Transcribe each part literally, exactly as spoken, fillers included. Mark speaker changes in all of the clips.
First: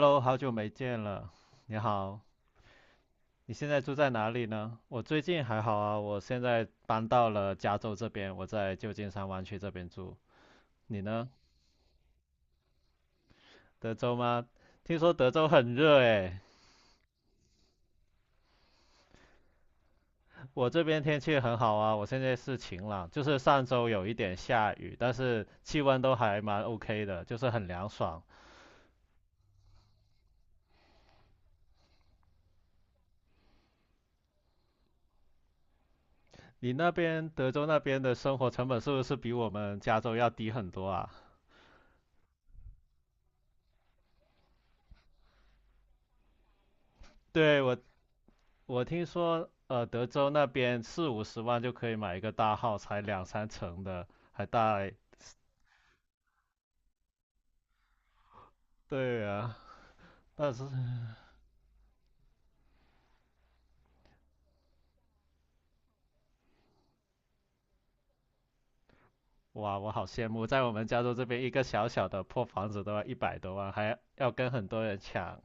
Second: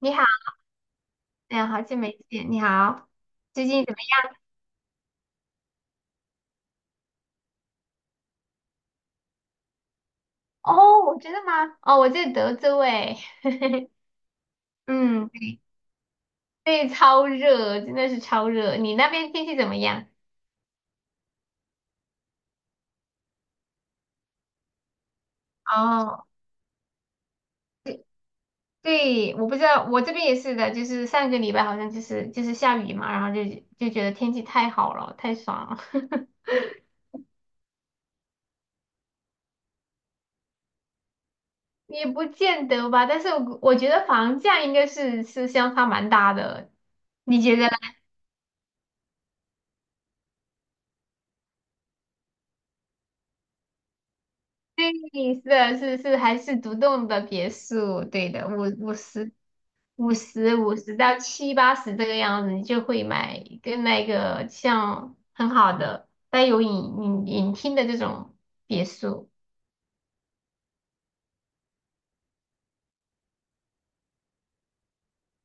Speaker 1: 你 好，
Speaker 2: 好久没见了，
Speaker 1: 哎呀，
Speaker 2: 你
Speaker 1: 好久没
Speaker 2: 好。
Speaker 1: 见，你好，
Speaker 2: 你
Speaker 1: 最
Speaker 2: 现在
Speaker 1: 近怎
Speaker 2: 住
Speaker 1: 么
Speaker 2: 在
Speaker 1: 样？
Speaker 2: 哪里呢？我最近还好啊，我现在搬到了加州这边，我在旧金山湾区这边住。你
Speaker 1: 哦，
Speaker 2: 呢？
Speaker 1: 真的吗？哦，我在德州哎，
Speaker 2: 德州吗？听说
Speaker 1: 嗯，
Speaker 2: 德州
Speaker 1: 对，
Speaker 2: 很热诶。
Speaker 1: 对，超热，真的是超热。你那边天气怎么样？
Speaker 2: 我这边天气很好啊，我现在是晴朗，就是上周有一点下雨，但是气温都
Speaker 1: 哦，
Speaker 2: 还蛮 OK 的，就是很凉
Speaker 1: 对
Speaker 2: 爽。
Speaker 1: 对，我不知道，我这边也是的，就是上个礼拜好像就是就是下雨嘛，然后就就觉得天气太好了，太爽了。
Speaker 2: 你那边德州那边的生活成本是不是比我们加州要低很多啊？
Speaker 1: 也不见得吧，但是我我觉得房价应该是是相差蛮大的，你觉
Speaker 2: 对，
Speaker 1: 得？
Speaker 2: 我我听说，呃，德州那边四五十万就可以买一个大号，才两三层的，还带。
Speaker 1: 对，是的，是是还是独栋的别墅，对的，五五
Speaker 2: 对
Speaker 1: 十
Speaker 2: 啊，
Speaker 1: 五
Speaker 2: 但
Speaker 1: 十
Speaker 2: 是
Speaker 1: 五十到七八十这个样子，你就会买一个那个像很好的带有影影影厅的这种别墅，
Speaker 2: 哇，我好羡慕，在我们加州这边一个小小的破房子都要一百多万，还要跟很多人抢。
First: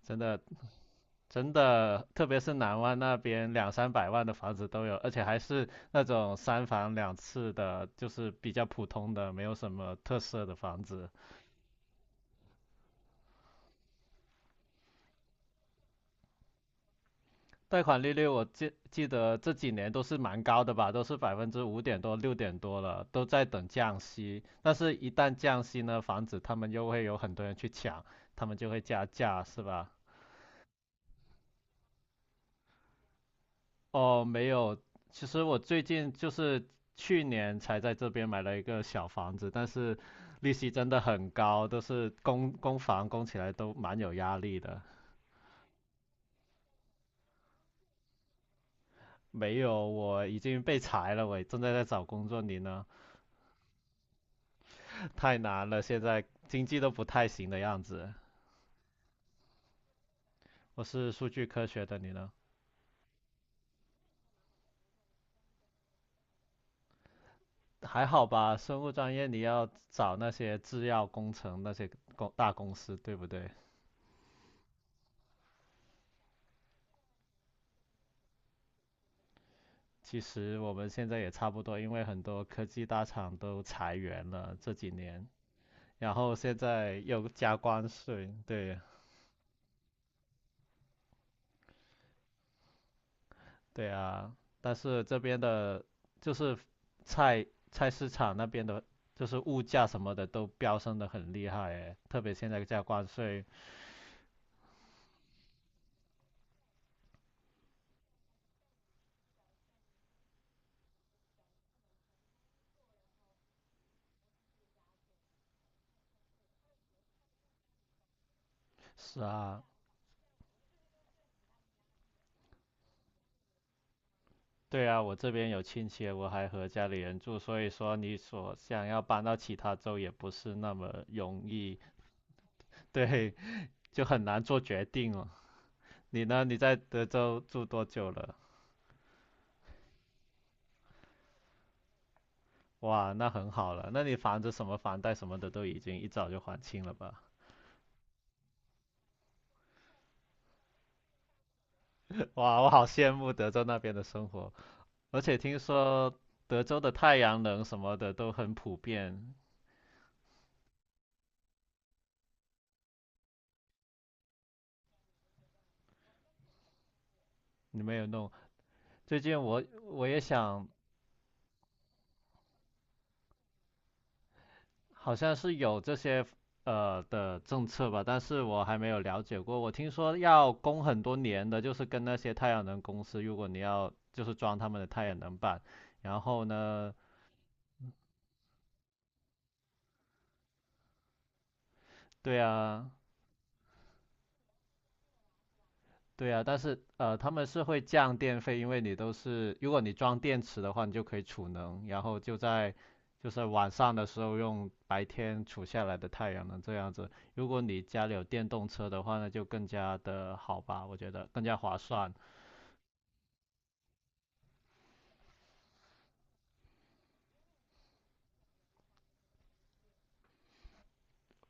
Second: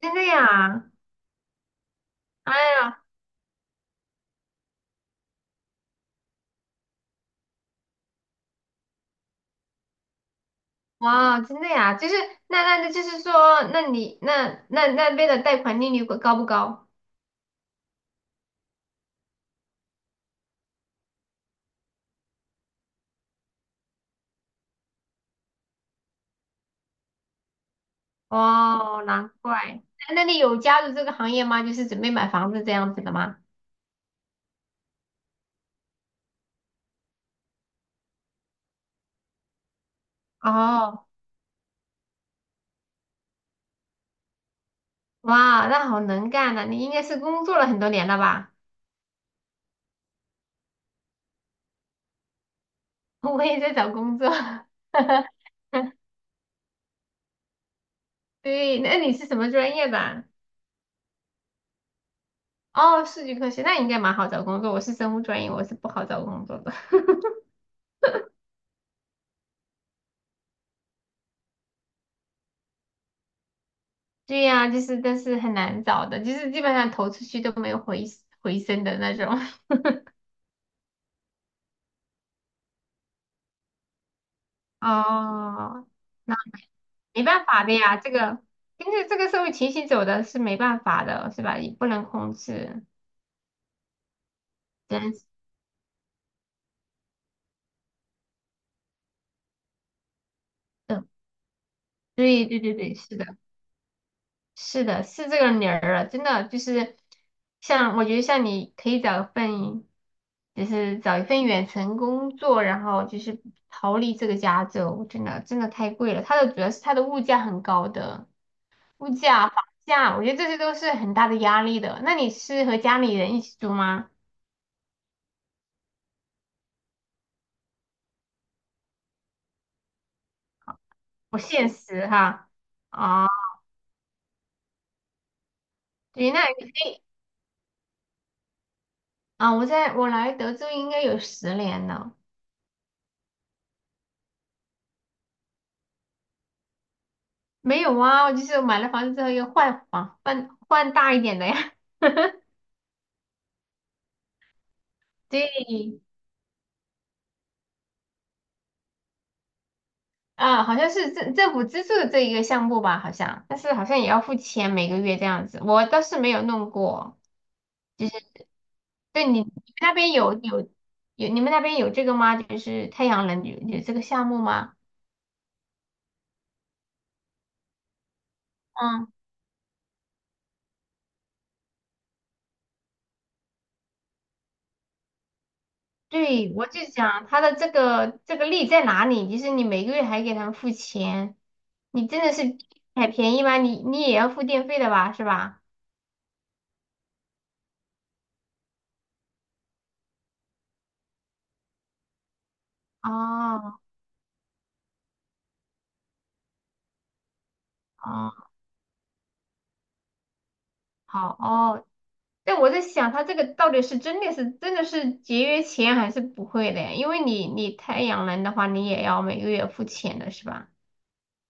Speaker 1: 真
Speaker 2: 真
Speaker 1: 的
Speaker 2: 的，
Speaker 1: 呀？
Speaker 2: 真的，特别
Speaker 1: 哎
Speaker 2: 是南湾
Speaker 1: 呀，
Speaker 2: 那边两三百万的房子都有，而且还是那种三房两室的，就是比较普通的，没有什么特色的房子。
Speaker 1: 哇，真的呀？就是那那那就是说，那你那那那边的贷款利率高不高？
Speaker 2: 贷款利率我记记得这几年都是蛮高的吧，都是百分之五点多、六点多了，都在等降息。但是，一旦降息呢，房子他们又会有很多人去抢，他们就会
Speaker 1: 哦，
Speaker 2: 加
Speaker 1: 难
Speaker 2: 价，是
Speaker 1: 怪。
Speaker 2: 吧？
Speaker 1: 那那你有加入这个行业吗？就是准备买房子这样子的吗？
Speaker 2: 哦，没有，其实我最近就是去年才在这边买了一个小房子，但是利息真的
Speaker 1: 哦。
Speaker 2: 很高，都是供供房供起来都蛮有压力的。
Speaker 1: 哇，那好能干呐、你应该是工作了很多年了吧？
Speaker 2: 没有，我已经被裁了，我正在在找工作，你呢？
Speaker 1: 我也在找工作。哈
Speaker 2: 太难了，
Speaker 1: 哈。
Speaker 2: 现在经济都不太行的样子。
Speaker 1: 对，那你是什么专业的？
Speaker 2: 我是数据科学的，你呢？
Speaker 1: 哦，数据科学，那应该蛮好找工作。我是生物专业，我是不好找工作的。
Speaker 2: 还好吧，生物专业你要找那些制药工程那些公大公司，对不对？
Speaker 1: 对呀、就是但是很难找的，就是基本上投出去都没有回回声的那种。
Speaker 2: 其实我们现在也差不多，因为很多科技大厂都裁员了这几年，
Speaker 1: 哦，
Speaker 2: 然
Speaker 1: 那
Speaker 2: 后现在
Speaker 1: 没
Speaker 2: 又
Speaker 1: 办
Speaker 2: 加
Speaker 1: 法的
Speaker 2: 关
Speaker 1: 呀，这
Speaker 2: 税，
Speaker 1: 个
Speaker 2: 对，
Speaker 1: 跟着这个社会情形走的是没办法的，是吧？也不能控制，
Speaker 2: 对啊。但是
Speaker 1: 真
Speaker 2: 这
Speaker 1: 是
Speaker 2: 边的，就是菜菜市场那边的，就是物价什么的都飙升
Speaker 1: 的。
Speaker 2: 的很厉害诶，特别
Speaker 1: 对
Speaker 2: 现
Speaker 1: 对
Speaker 2: 在
Speaker 1: 对
Speaker 2: 加
Speaker 1: 对，
Speaker 2: 关
Speaker 1: 是的。
Speaker 2: 税，
Speaker 1: 是的，是这个理儿了，真的就是像我觉得像你可以找一份，就是找一份远程工作，然后就是逃离这个加州，真的真的太贵了。它的主要是它的物价很高的，物
Speaker 2: 是
Speaker 1: 价、房
Speaker 2: 啊。
Speaker 1: 价，我觉得这些都是很大的压力的。那你是和家里人一起住吗？
Speaker 2: 对啊，我这边有亲戚，我还和家里人住，所以说你所想要搬到其他州也不是那么
Speaker 1: 不
Speaker 2: 容
Speaker 1: 现
Speaker 2: 易，
Speaker 1: 实哈。
Speaker 2: 对，
Speaker 1: 啊，
Speaker 2: 就很难做决定哦。你
Speaker 1: 对，那
Speaker 2: 呢？你
Speaker 1: 你
Speaker 2: 在
Speaker 1: 可以
Speaker 2: 德州住多久了？
Speaker 1: 啊，我在我来德州应该有十年了。
Speaker 2: 哇，那很好了，那你房子什么房贷什么的都已经一早就还清了吧？
Speaker 1: 没有啊，我就是买了房子之后又换房，换换大一点的呀。
Speaker 2: 哇，我好羡慕德州那边的生活，而且听
Speaker 1: 对，
Speaker 2: 说德州的太阳能什么的都很普遍。
Speaker 1: 啊，好像是政政府资助的这一个项目吧，好像，但是好像也要付钱每个月这样子，我倒是没有弄过。
Speaker 2: 你没有弄？最
Speaker 1: 对，
Speaker 2: 近
Speaker 1: 你你们
Speaker 2: 我
Speaker 1: 那
Speaker 2: 我
Speaker 1: 边
Speaker 2: 也
Speaker 1: 有
Speaker 2: 想
Speaker 1: 有有你们那边有这个吗？就是太阳能有有这个项目吗？
Speaker 2: 好像是有这些呃的政策吧，但是我还没有
Speaker 1: 嗯，
Speaker 2: 了解过。我听说要供很多年的，就是跟那些太阳能公司，如果你要就是装他们的太阳能板，然后
Speaker 1: 对，我就
Speaker 2: 呢，
Speaker 1: 想它的这个这个利在哪里？就是你每个月还给他们付钱，你真的
Speaker 2: 对
Speaker 1: 是
Speaker 2: 啊，
Speaker 1: 还便宜吗？你你也要付电费的吧，是吧？
Speaker 2: 对啊，但是呃他们是会降电费，因为你都是如果你装电池的话，你就可以储能，然后就在就是晚
Speaker 1: 哦，
Speaker 2: 上的时候用白天储下来的太阳能这样子。如果你家里有
Speaker 1: 哦，
Speaker 2: 电动车的话那就更加的好吧，我觉得
Speaker 1: 好
Speaker 2: 更加划
Speaker 1: 哦，
Speaker 2: 算。
Speaker 1: 但我在想，它这个到底是真的是真的是节约钱还是不会的？因为你你太阳能的话，你也要每个月付钱的是吧？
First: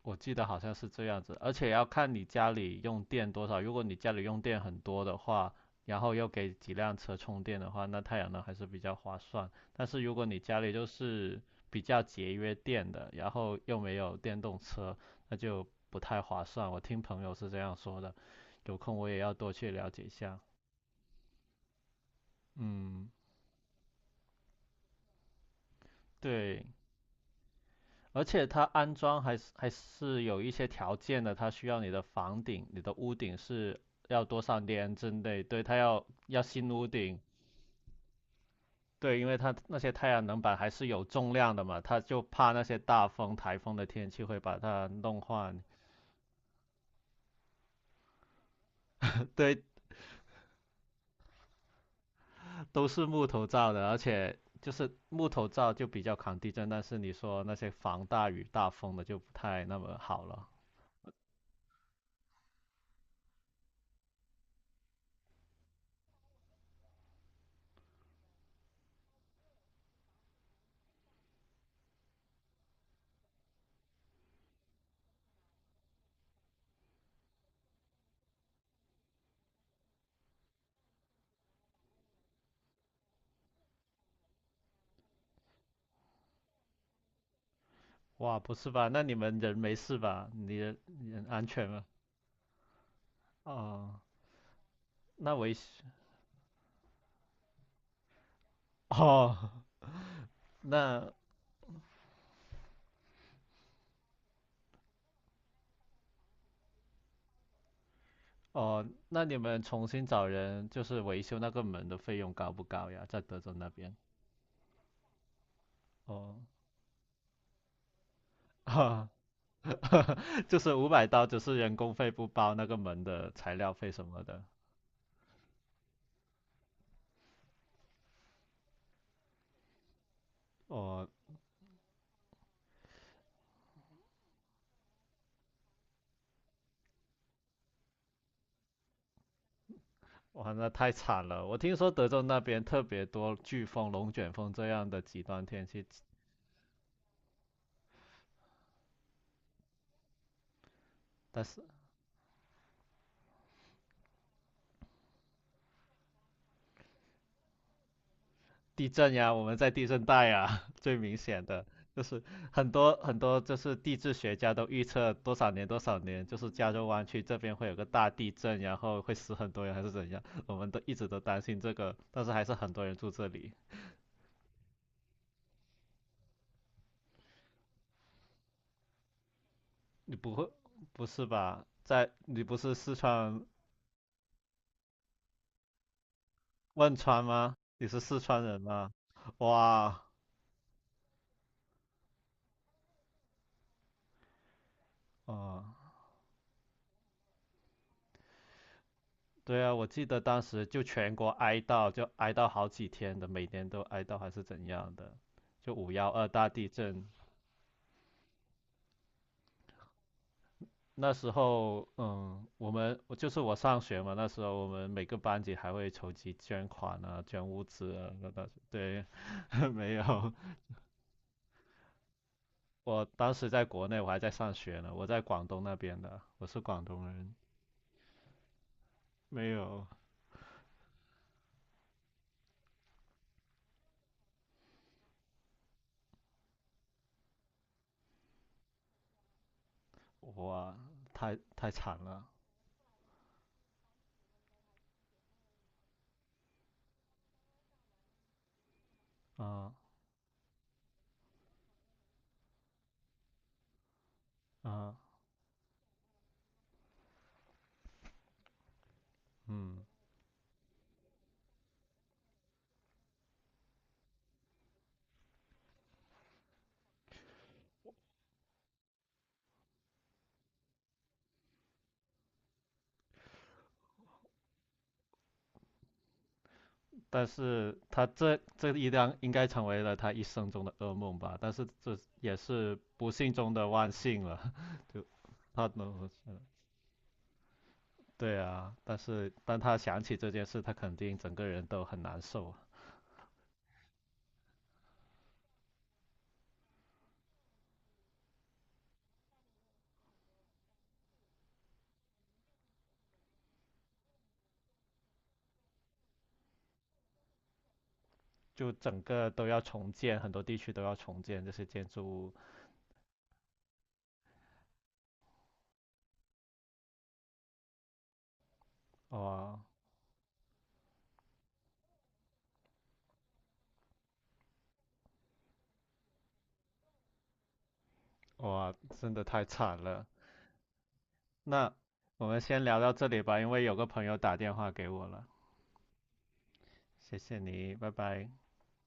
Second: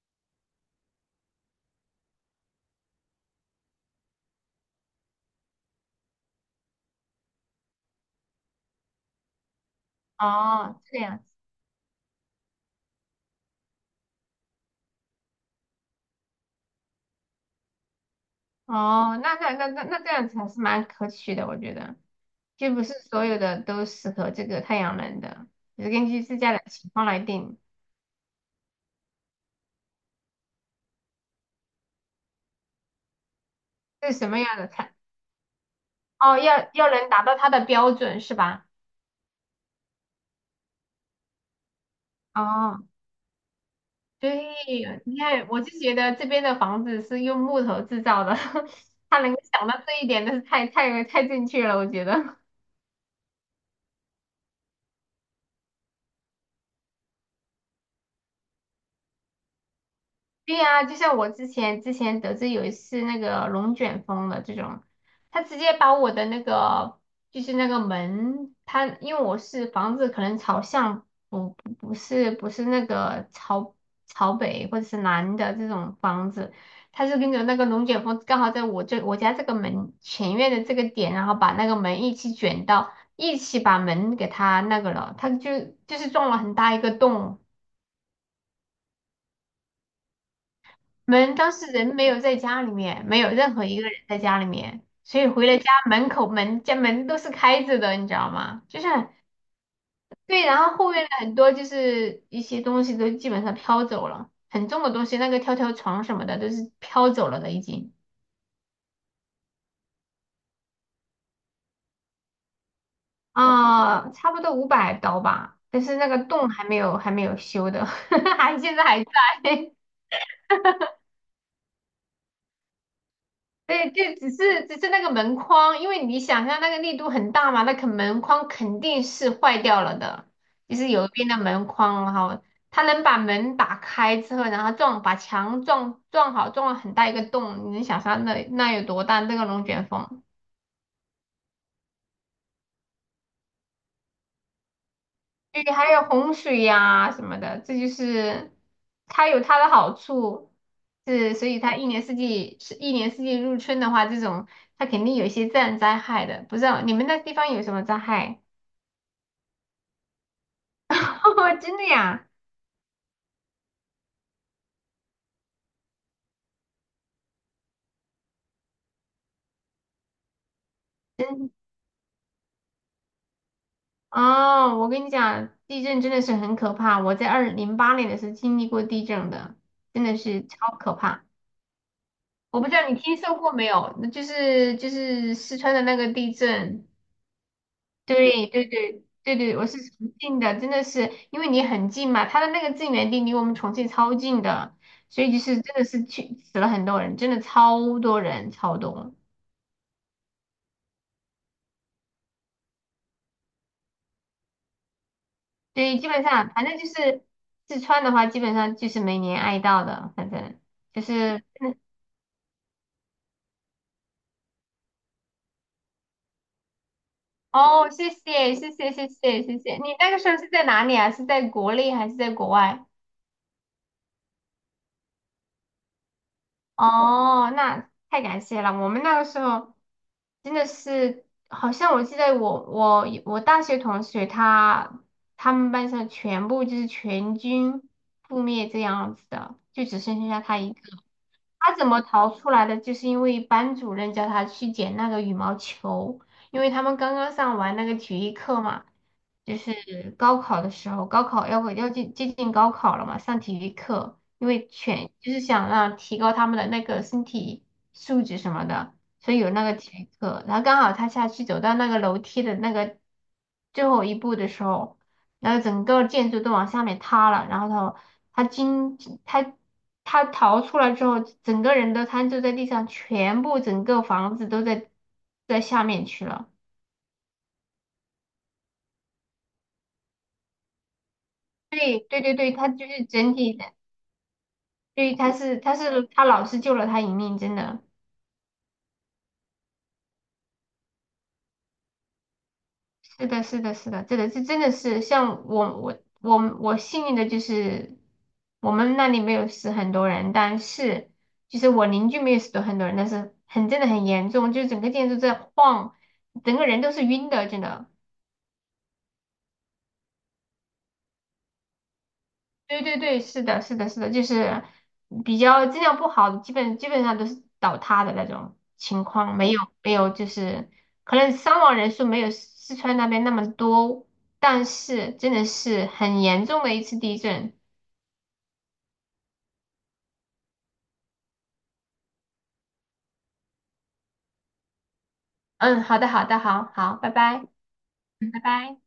Speaker 2: 我记得好像是这样子，而且要看你家里用电多少。如果你家里用电很多的话，然后又给几辆车充电的话，那太阳能还是比较划算。但是如果你家里
Speaker 1: 哦，
Speaker 2: 就
Speaker 1: 这样子。
Speaker 2: 是比较节约电的，然后又没有电动车，那就不太划算。我听朋友是这样说的，有空我也
Speaker 1: 哦，
Speaker 2: 要
Speaker 1: 那那
Speaker 2: 多
Speaker 1: 那
Speaker 2: 去
Speaker 1: 那
Speaker 2: 了
Speaker 1: 那
Speaker 2: 解一
Speaker 1: 这样
Speaker 2: 下。
Speaker 1: 子还是蛮可取的，我觉得，就不是
Speaker 2: 嗯，
Speaker 1: 所有的都适合这个太阳能的，就是根据自家的
Speaker 2: 对，
Speaker 1: 情况来定，
Speaker 2: 而且它安装还是还是有一些条件的，它需要你的房顶、你的屋顶是
Speaker 1: 是
Speaker 2: 要
Speaker 1: 什么
Speaker 2: 多
Speaker 1: 样
Speaker 2: 少
Speaker 1: 的
Speaker 2: 年
Speaker 1: 菜，
Speaker 2: 之内，对，它要
Speaker 1: 哦，
Speaker 2: 要
Speaker 1: 要
Speaker 2: 新屋
Speaker 1: 要能
Speaker 2: 顶，
Speaker 1: 达到它的标准是吧？
Speaker 2: 对，因为它那些太阳能板还是有重量的嘛，它就怕那些
Speaker 1: 哦。
Speaker 2: 大风、台风的天气会
Speaker 1: 对，
Speaker 2: 把它
Speaker 1: 你
Speaker 2: 弄
Speaker 1: 看，
Speaker 2: 坏。
Speaker 1: 我就觉得这边的房子是用木头制造的，他能够
Speaker 2: 对，
Speaker 1: 想到这一点，那是太太太正确了，我觉得。
Speaker 2: 都是木头造的，而且就是木头造就比较抗地震，但是你说那些防大雨大风的就不太那么好了。
Speaker 1: 对呀，就像我之前之前得知有一次那个龙卷风的这种，他直接把我的那个就是那个门，他因为我是房子可能朝向不不不是不是那个朝朝北或者是南的这种房子，他是跟着那个龙卷风刚好在我这我家这个门前院的这个点，然后把那个门一起卷到一起把门给它那个了，他就就是撞了很大一个洞。
Speaker 2: 哇，不是吧？那你们人没事吧？你人
Speaker 1: 门
Speaker 2: 安
Speaker 1: 当时
Speaker 2: 全吗？
Speaker 1: 人没有在家里面，没有任何一个人
Speaker 2: 哦。
Speaker 1: 在家里面，所以
Speaker 2: 那
Speaker 1: 回
Speaker 2: 维
Speaker 1: 了
Speaker 2: 修
Speaker 1: 家门口门家门都是开着的，你知道吗？就是
Speaker 2: 哦，
Speaker 1: 对，然后后面
Speaker 2: 那
Speaker 1: 的很多就是一些东西都基本上飘走了，很重的东西，那个跳跳床什么的都是飘走了的已经。
Speaker 2: 哦，那你们重新找人就是维修那个门的费用高不高呀？在德州那边
Speaker 1: 啊、差不多五百刀吧，但是那个
Speaker 2: 哦，
Speaker 1: 洞还没有还没有修的，还现在还
Speaker 2: 哈，
Speaker 1: 在。
Speaker 2: 就是五百刀，只是人工费不包那个门的材料费
Speaker 1: 对，就
Speaker 2: 什么
Speaker 1: 只
Speaker 2: 的。
Speaker 1: 是只是那个门框，因为你想象那个力度很大嘛，那个门框肯定是坏掉了的，就是有
Speaker 2: 哦，
Speaker 1: 一边的门框，然后它能把门打开之后，然后撞把墙撞撞好，撞了很大一个洞，你能想象那那有多大？那个龙卷风，
Speaker 2: 哇，那太惨了！我听说德州那边特别多飓风、龙卷风这样的极端天
Speaker 1: 对，
Speaker 2: 气，
Speaker 1: 还有洪水呀、什么的，这就是它有它的好处，是
Speaker 2: 但
Speaker 1: 所以
Speaker 2: 是
Speaker 1: 它一年四季是一年四季入春的话，这种它肯定有一些自然灾害的，不知道你们那地方有什么灾害？
Speaker 2: 地震呀，我们在地震带呀，最明显 的
Speaker 1: 真的
Speaker 2: 就是
Speaker 1: 呀，
Speaker 2: 很多很多就是地质学家都预测多少年多少年，就是加州湾区这边会有个大地震，然后会死很多人还是怎样，我们都一直都担
Speaker 1: 真
Speaker 2: 心这个，但是还是很多人住这里。
Speaker 1: 哦，我跟你讲，地震真的是很可怕。我在二零零八年的时候经历过地震的，真
Speaker 2: 你
Speaker 1: 的
Speaker 2: 不
Speaker 1: 是
Speaker 2: 会，
Speaker 1: 超可
Speaker 2: 不是
Speaker 1: 怕。
Speaker 2: 吧？在，你不
Speaker 1: 我不知
Speaker 2: 是
Speaker 1: 道
Speaker 2: 四
Speaker 1: 你听说
Speaker 2: 川
Speaker 1: 过没有，那就是就是四川的那个地震。
Speaker 2: 汶川吗？你是四川
Speaker 1: 对
Speaker 2: 人
Speaker 1: 对
Speaker 2: 吗？
Speaker 1: 对对对，我是
Speaker 2: 哇，
Speaker 1: 重庆的，真的是因为你很近嘛，它的那个震源地离我们重庆超近的，所以就是
Speaker 2: 哦，
Speaker 1: 真的是去死了很多人，真的超多人，超多。
Speaker 2: 对啊，我记得当时就全国哀悼，就哀悼好几天的，每年都哀悼还是怎样的，就五
Speaker 1: 对，
Speaker 2: 幺
Speaker 1: 基本
Speaker 2: 二大
Speaker 1: 上反
Speaker 2: 地
Speaker 1: 正就
Speaker 2: 震。
Speaker 1: 是四川的话，基本上就是每年爱到的，反正就
Speaker 2: 那时
Speaker 1: 是
Speaker 2: 候，嗯，我们我就是我上学嘛，那时候我们每个班级还会筹集捐款啊，捐物
Speaker 1: 哦，
Speaker 2: 资啊。
Speaker 1: 谢
Speaker 2: 那当时
Speaker 1: 谢谢谢
Speaker 2: 对，
Speaker 1: 谢谢谢 谢，
Speaker 2: 没
Speaker 1: 你那个时
Speaker 2: 有，
Speaker 1: 候是在哪里啊？是在国内还是在国外？
Speaker 2: 我当时在国内，我还在上学呢，我在广东那边的，我是广东人。
Speaker 1: 哦，那太感谢了，我们那个时
Speaker 2: 没
Speaker 1: 候
Speaker 2: 有，
Speaker 1: 真的是，好像我记得我我我大学同学他他们班上全部就是全军覆灭这样子的，就只剩下他一
Speaker 2: 哇，
Speaker 1: 个。
Speaker 2: 太太
Speaker 1: 他怎
Speaker 2: 惨
Speaker 1: 么
Speaker 2: 了，
Speaker 1: 逃出来的？就是因为班主任叫他去捡那个羽毛球，因为他们刚刚上完那个体育课嘛，就
Speaker 2: 啊
Speaker 1: 是高考的时候，高考要要接接近高考了嘛，上体育课，因为
Speaker 2: 啊，嗯。
Speaker 1: 全就是想让提高他们的那个身体素质什么的，所以有那个
Speaker 2: 嗯
Speaker 1: 体育课。然后刚好他下去走到那个楼梯的那个最后一步的时候，然后整个建筑都往下面塌了，然后他他经他他逃出来之后，整个人都瘫坐在地上，全部整个房子都在在下面去了。
Speaker 2: 但是他这这一辆应该成为了他一生中的噩梦吧，但是这
Speaker 1: 对对对
Speaker 2: 也
Speaker 1: 对，他
Speaker 2: 是
Speaker 1: 就是
Speaker 2: 不幸
Speaker 1: 整
Speaker 2: 中
Speaker 1: 体的，
Speaker 2: 的万幸了，就
Speaker 1: 对，他是
Speaker 2: 他
Speaker 1: 他是
Speaker 2: 能
Speaker 1: 他老师救了他一命，真的。
Speaker 2: 对啊，但是当他想起这件事，他肯定整个人都很难受啊，
Speaker 1: 是的，是的，是的，这个这真的是像我我我我幸运的就是我们那里没有死很多人，但是就是我邻居没有死很多人，但是很真的很严重，就是整个建筑在晃，整个人都是晕的，真的。
Speaker 2: 就整个都要重建，很多地区都要重建这些建筑物，
Speaker 1: 对对对，是的，是的，是的，就是比较质量不好的，基本基本上都是倒塌的那种情况，没
Speaker 2: 哇
Speaker 1: 有没有就是可能伤亡人数没有四川那边那么多，但是真的是很严重的一次地震。
Speaker 2: 哇，真的太惨了。那我们先聊到这里吧，因为有个朋友打电话给我了，
Speaker 1: 嗯，好的，好的，好好，拜
Speaker 2: 谢
Speaker 1: 拜，
Speaker 2: 谢你，拜拜。
Speaker 1: 嗯拜拜。